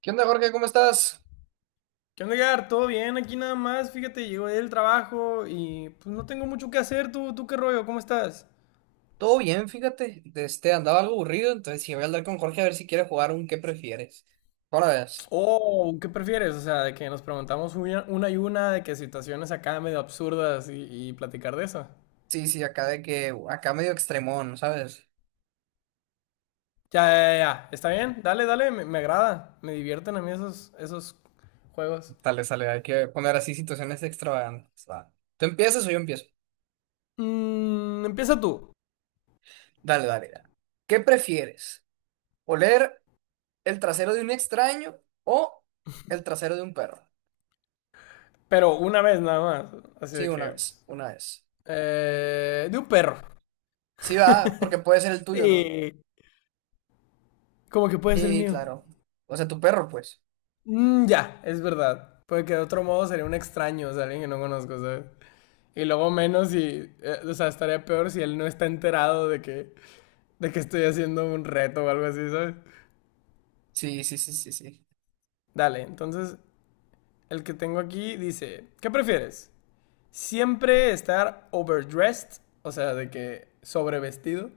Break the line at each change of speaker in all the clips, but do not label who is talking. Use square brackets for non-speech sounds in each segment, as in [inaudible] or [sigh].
¿Qué onda, Jorge? ¿Cómo estás?
¿Qué onda, Edgar? ¿Todo bien? Aquí nada más, fíjate, llegó del trabajo y pues no tengo mucho que hacer. ¿Tú qué rollo? ¿Cómo estás?
Todo bien, fíjate. Andaba algo aburrido, entonces sí voy a hablar con Jorge a ver si quiere jugar un ¿qué prefieres? Ahora ves.
Oh, ¿qué prefieres? O sea, de que nos preguntamos una y una, de que situaciones acá medio absurdas y platicar de eso.
Sí, Acá de que, acá medio extremón, ¿sabes?
Ya, ya, ya, ya. ¿Está bien? Dale, dale, me agrada. Me divierten a mí esos juegos.
Dale, sale, hay que poner así situaciones extravagantes. Va. ¿Tú empiezas o yo empiezo?
Empieza tú,
Dale. ¿Qué prefieres? ¿Oler el trasero de un extraño o el trasero de un perro?
pero una vez nada más. Así
Sí,
de
una
que,
vez,
pues,
una vez.
de un perro.
Sí, va, porque puede ser el tuyo, ¿no?
Sí, como que puede ser el
Sí,
mío.
claro. O sea, tu perro, pues.
Mm, ya, es verdad. Porque de otro modo sería un extraño, o sea, alguien que no conozco, ¿sabes? Y luego menos si, o sea, estaría peor si él no está enterado de que estoy haciendo un reto o algo así, ¿sabes?
Sí.
Dale, entonces el que tengo aquí dice, ¿qué prefieres? ¿Siempre estar overdressed, o sea, de que sobrevestido,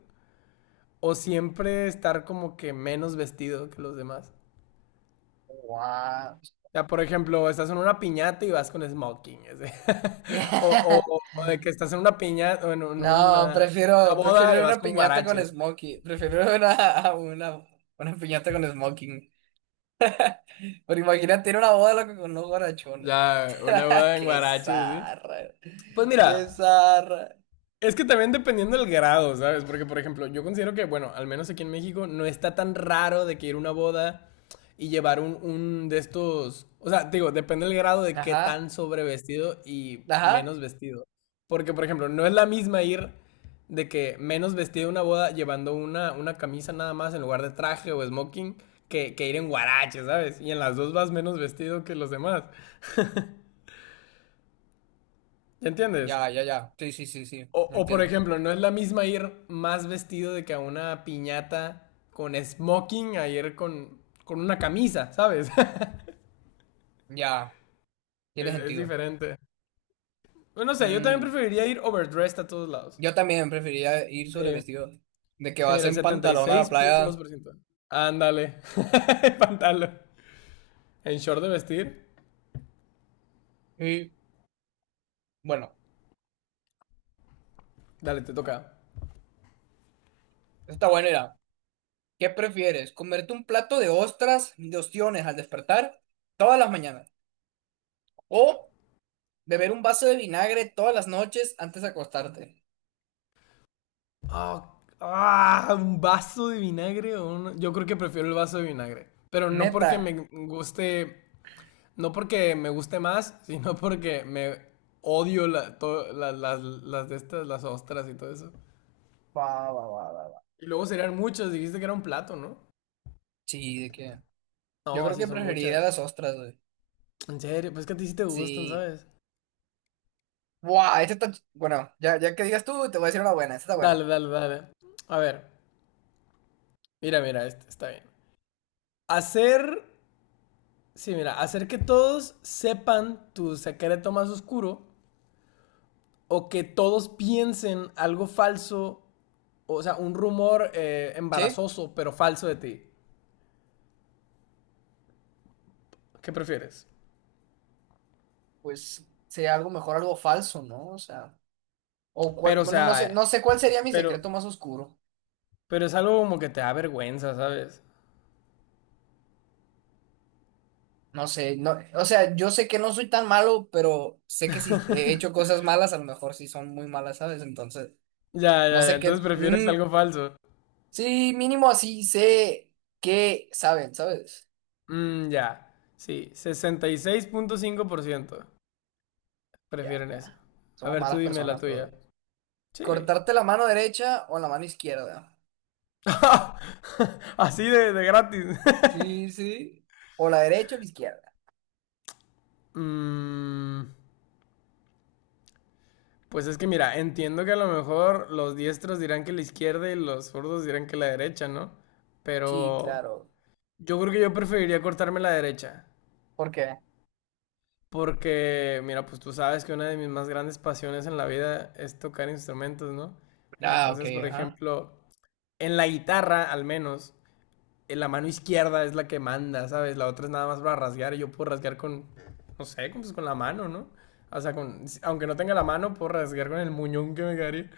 o siempre estar como que menos vestido que los demás?
Guau.
Ya, por ejemplo, estás en una piñata y vas con smoking. Ese. [laughs] O, o-
[laughs]
o de que estás en una piñata, o en un-
No,
una, una
prefiero
boda
ir a
y vas
una
con
piñata con
guaraches.
smoking. Prefiero ir a una piñata con smoking. Pero imagínate ir a una boda loco, con unos guarachones.
Ya, una
[laughs]
boda en
Qué
guaraches, ¿sí?
zarra.
Pues
Qué
mira,
zarra.
es que también dependiendo del grado, ¿sabes? Porque, por ejemplo, yo considero que, bueno, al menos aquí en México no está tan raro de que ir a una boda y llevar un de estos. O sea, digo, depende del grado de qué
Ajá,
tan sobrevestido y
ajá.
menos vestido. Porque, por ejemplo, no es la misma ir de que menos vestido a una boda llevando una camisa nada más en lugar de traje o smoking que ir en guarache, ¿sabes? Y en las dos vas menos vestido que los demás. ¿Ya entiendes?
Ya, ya, ya. Sí.
O,
Lo
o, por
entiendo.
ejemplo, no es la misma ir más vestido de que a una piñata con smoking a ir con una camisa, ¿sabes? [laughs]
Ya, tiene
Es
sentido.
diferente. Bueno, no sé, yo también
Mm,
preferiría ir overdressed a todos lados.
yo también preferiría ir
Sí,
sobre vestido. De que
sí
vas
mira, el
en
setenta y
pantalón a la
seis punto dos
playa.
por ciento. Ándale, [laughs] pantalón. En short de vestir,
Y bueno,
dale, te toca.
está bueno ir. ¿Qué prefieres? ¿Comerte un plato de ostras, de ostiones al despertar todas las mañanas? ¿O beber un vaso de vinagre todas las noches antes de acostarte?
Oh, ah, un vaso de vinagre o un. Yo creo que prefiero el vaso de vinagre.
Neta.
Guste No porque me guste más, sino porque me odio la, to- la- las de estas, las ostras y todo eso.
Va, va.
Y luego serían muchas, dijiste que era un plato, ¿no?
Sí, de que. Yo
No,
creo
sí
que
son
preferiría
muchas.
las ostras, güey.
En serio, pues que a ti sí te gustan,
Sí.
¿sabes?
Buah, esta está. Bueno, ya, ya que digas tú, te voy a decir una buena. Esta está
Dale,
buena.
dale, dale. A ver, mira, mira, este está bien. Hacer, sí, mira, hacer que todos sepan tu secreto más oscuro o que todos piensen algo falso, o sea, un rumor
Sí,
embarazoso pero falso de ti. ¿Qué prefieres?
pues sería algo mejor, algo falso, ¿no? O sea. O cuál.
Pero, o
Bueno, no sé,
sea,
no sé cuál sería mi
pero,
secreto más oscuro.
pero es algo como que te da vergüenza, ¿sabes?
No sé, no, o sea, yo sé que no soy tan malo, pero sé que si he hecho cosas malas, a lo mejor sí son muy malas, ¿sabes? Entonces,
Ya,
no
ya, ya.
sé qué.
Entonces prefieres
Mm,
algo falso.
sí, mínimo así sé que saben, ¿sabes?
Mm, ya. Sí, 66.5%
Ya,
prefieren eso.
ya.
A
Somos
ver, tú
malas
dime la
personas todos.
tuya. Sí.
Cortarte la mano derecha o la mano izquierda.
[laughs] Así de gratis. [laughs]
Sí, sí. O la derecha o la izquierda.
Mm, pues es que mira, entiendo que a lo mejor los diestros dirán que la izquierda y los zurdos dirán que la derecha, ¿no?
Sí,
Pero
claro.
yo creo que yo preferiría cortarme la derecha.
¿Por qué?
Porque, mira, pues tú sabes que una de mis más grandes pasiones en la vida es tocar instrumentos, ¿no?
Ah, ok,
Entonces, por
ajá.
ejemplo, en la guitarra, al menos, en la mano izquierda es la que manda, ¿sabes? La otra es nada más para rasguear y yo puedo rasguear con, no sé, con, pues, con la mano, ¿no? O sea, con, aunque no tenga la mano, puedo rasguear con el muñón que me quedaría.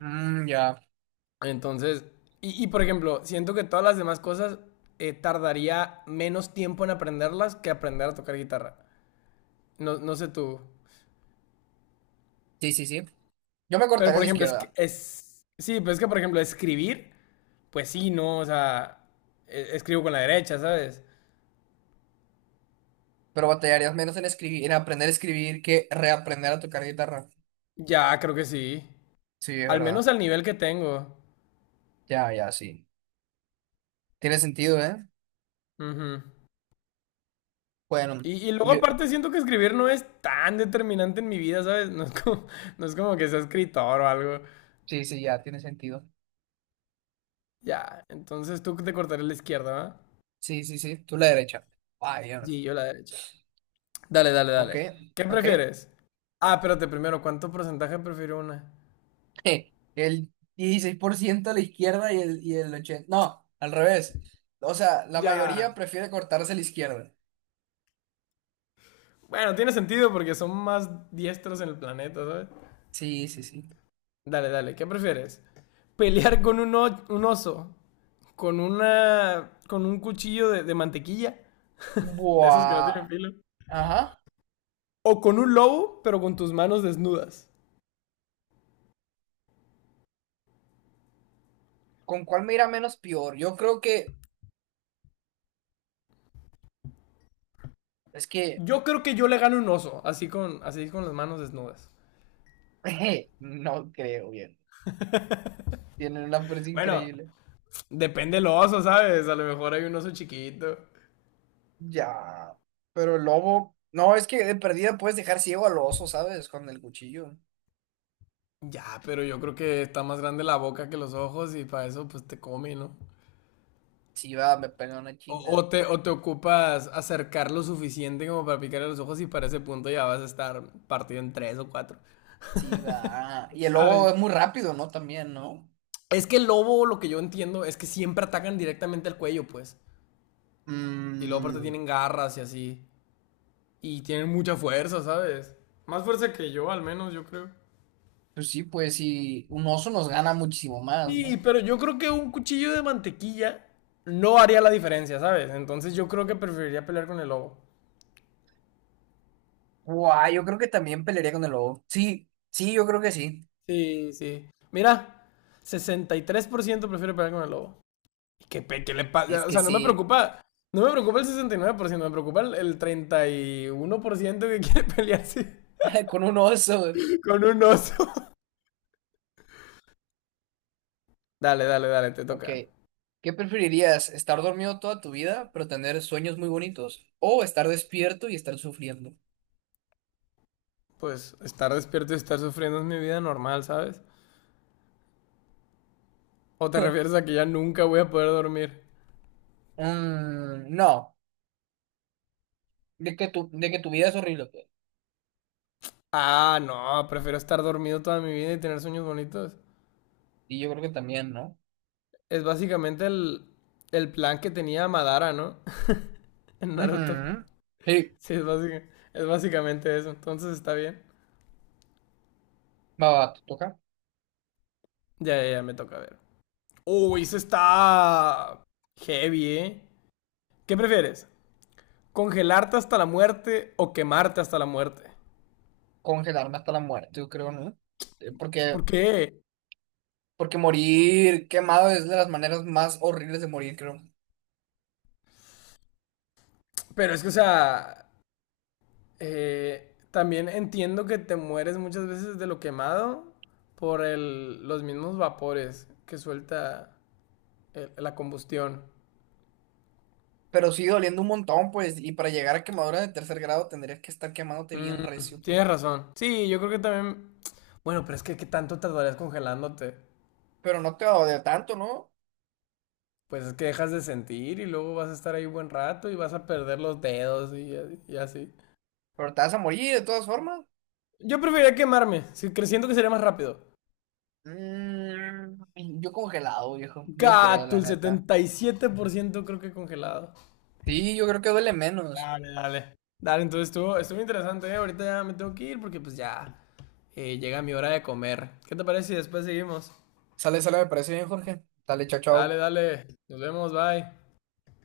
Mm, ya.
Entonces, y, por ejemplo, siento que todas las demás cosas tardaría menos tiempo en aprenderlas que aprender a tocar guitarra. No, no sé tú.
Sí. Yo me
Pero,
cortaría
por
la
ejemplo,
izquierda.
Sí, pero es que, por ejemplo, escribir, pues sí, ¿no? O sea, escribo con la derecha, ¿sabes?
Pero batallarías menos en escribir, en aprender a escribir que reaprender a tocar guitarra.
Ya, creo que sí.
Sí, es
Al menos
verdad.
al nivel que tengo.
Ya, ya, sí. Tiene sentido, ¿eh?
Ujú.
Bueno,
Y luego
yo...
aparte siento que escribir no es tan determinante en mi vida, ¿sabes? [laughs] No es como, [laughs] no es como que sea escritor o algo.
Sí, ya, tiene sentido.
Ya, entonces tú te cortarás la izquierda, ¿va?
Sí. Tú la derecha. Vaya.
Sí, yo la derecha. Dale, dale,
Ok,
dale. ¿Qué
ok.
prefieres? Ah, espérate, primero, ¿cuánto porcentaje prefirió una?
[laughs] El 16% a la izquierda y el 80... No, al revés. O sea, la
Ya,
mayoría prefiere cortarse la izquierda.
bueno, tiene sentido porque son más diestros en el planeta, ¿sabes?
Sí.
Dale, dale, ¿qué prefieres? ¿Pelear con un oso? ¿Con un cuchillo de mantequilla? De esos que no tienen
Buah.
filo.
Ajá.
¿O con un lobo, pero con tus manos desnudas?
¿Con cuál me irá menos peor? Yo creo que... Es que...
Yo creo que yo le gano un oso, así con las manos desnudas.
[laughs] No creo bien. Tienen una fuerza
Bueno,
increíble.
depende del oso, ¿sabes? A lo mejor hay un oso chiquito.
Ya. Pero el lobo. No, es que de perdida puedes dejar ciego al oso, ¿sabes? Con el cuchillo.
Ya, pero yo creo que está más grande la boca que los ojos y para eso pues te come, ¿no?
Sí, va, me pega una
O,
chinga.
o te, o te ocupas acercar lo suficiente como para picarle los ojos y para ese punto ya vas a estar partido en tres o cuatro,
Sí, va. Y el lobo
¿sabes?
es muy rápido, ¿no? También, ¿no?
Es que el lobo, lo que yo entiendo, es que siempre atacan directamente al cuello, pues. Y luego aparte
Mm,
tienen garras y así. Y tienen mucha fuerza, ¿sabes? Más fuerza que yo, al menos, yo creo.
pues sí. Un oso nos gana muchísimo más,
Sí,
¿no?
pero yo creo que un cuchillo de mantequilla no haría la diferencia, ¿sabes? Entonces yo creo que preferiría pelear con el lobo.
Guau, yo creo que también pelearía con el lobo. Sí, sí, yo creo que sí.
Sí, sí. Mira, 63% prefiere pelear con el lobo. ¿Qué le pasa?
Es
O
que
sea, no me
sí.
preocupa. No me preocupa el 69%, me preocupa el 31% que [laughs] quiere pelearse
[laughs] Con un oso.
con un oso. Dale, dale, dale, te
Ok.
toca.
¿Qué preferirías? ¿Estar dormido toda tu vida, pero tener sueños muy bonitos? ¿O estar despierto y estar sufriendo?
Pues estar despierto y estar sufriendo es mi vida normal, ¿sabes? ¿O te
[laughs]
refieres a que ya nunca voy a poder dormir?
Mm, no, de que tu vida es horrible. Pues.
Ah, no, prefiero estar dormido toda mi vida y tener sueños bonitos.
Y yo creo que también, ¿no?
Es básicamente el plan que tenía Madara, ¿no? [laughs] En Naruto.
Ujú. Sí,
Sí, es básicamente eso. Entonces está bien.
va, va, te toca
Ya, ya, ya, me toca ver. Uy, eso está heavy, ¿eh? ¿Qué prefieres? ¿Congelarte hasta la muerte o quemarte hasta la muerte?
congelarme hasta la muerte, yo creo, ¿no? Porque,
¿Por qué?
porque morir quemado es de las maneras más horribles de morir, creo.
Pero es que, o sea, también entiendo que te mueres muchas veces de lo quemado por los mismos vapores que suelta la combustión.
Pero sí doliendo un montón, pues, y para llegar a quemadura de tercer grado tendrías que estar quemándote bien recio, pues.
Tienes razón. Sí, yo creo que también. Bueno, pero es que ¿qué tanto tardarías congelándote?
Pero no te va a doler tanto, ¿no?
Pues es que dejas de sentir y luego vas a estar ahí buen rato y vas a perder los dedos y así.
Pero te vas a morir de todas formas.
Yo preferiría quemarme, creciendo que sería más rápido.
Mm, yo congelado, viejo. Yo creo,
Gato,
la
el
neta.
77% creo que congelado.
Sí, yo creo que duele menos.
Dale, dale. Dale, entonces estuvo interesante, ¿eh? Ahorita ya me tengo que ir porque pues ya llega mi hora de comer. ¿Qué te parece si después seguimos?
Sale, sale, me parece bien, Jorge. Dale, chao,
Dale,
chao.
dale. Nos vemos, bye.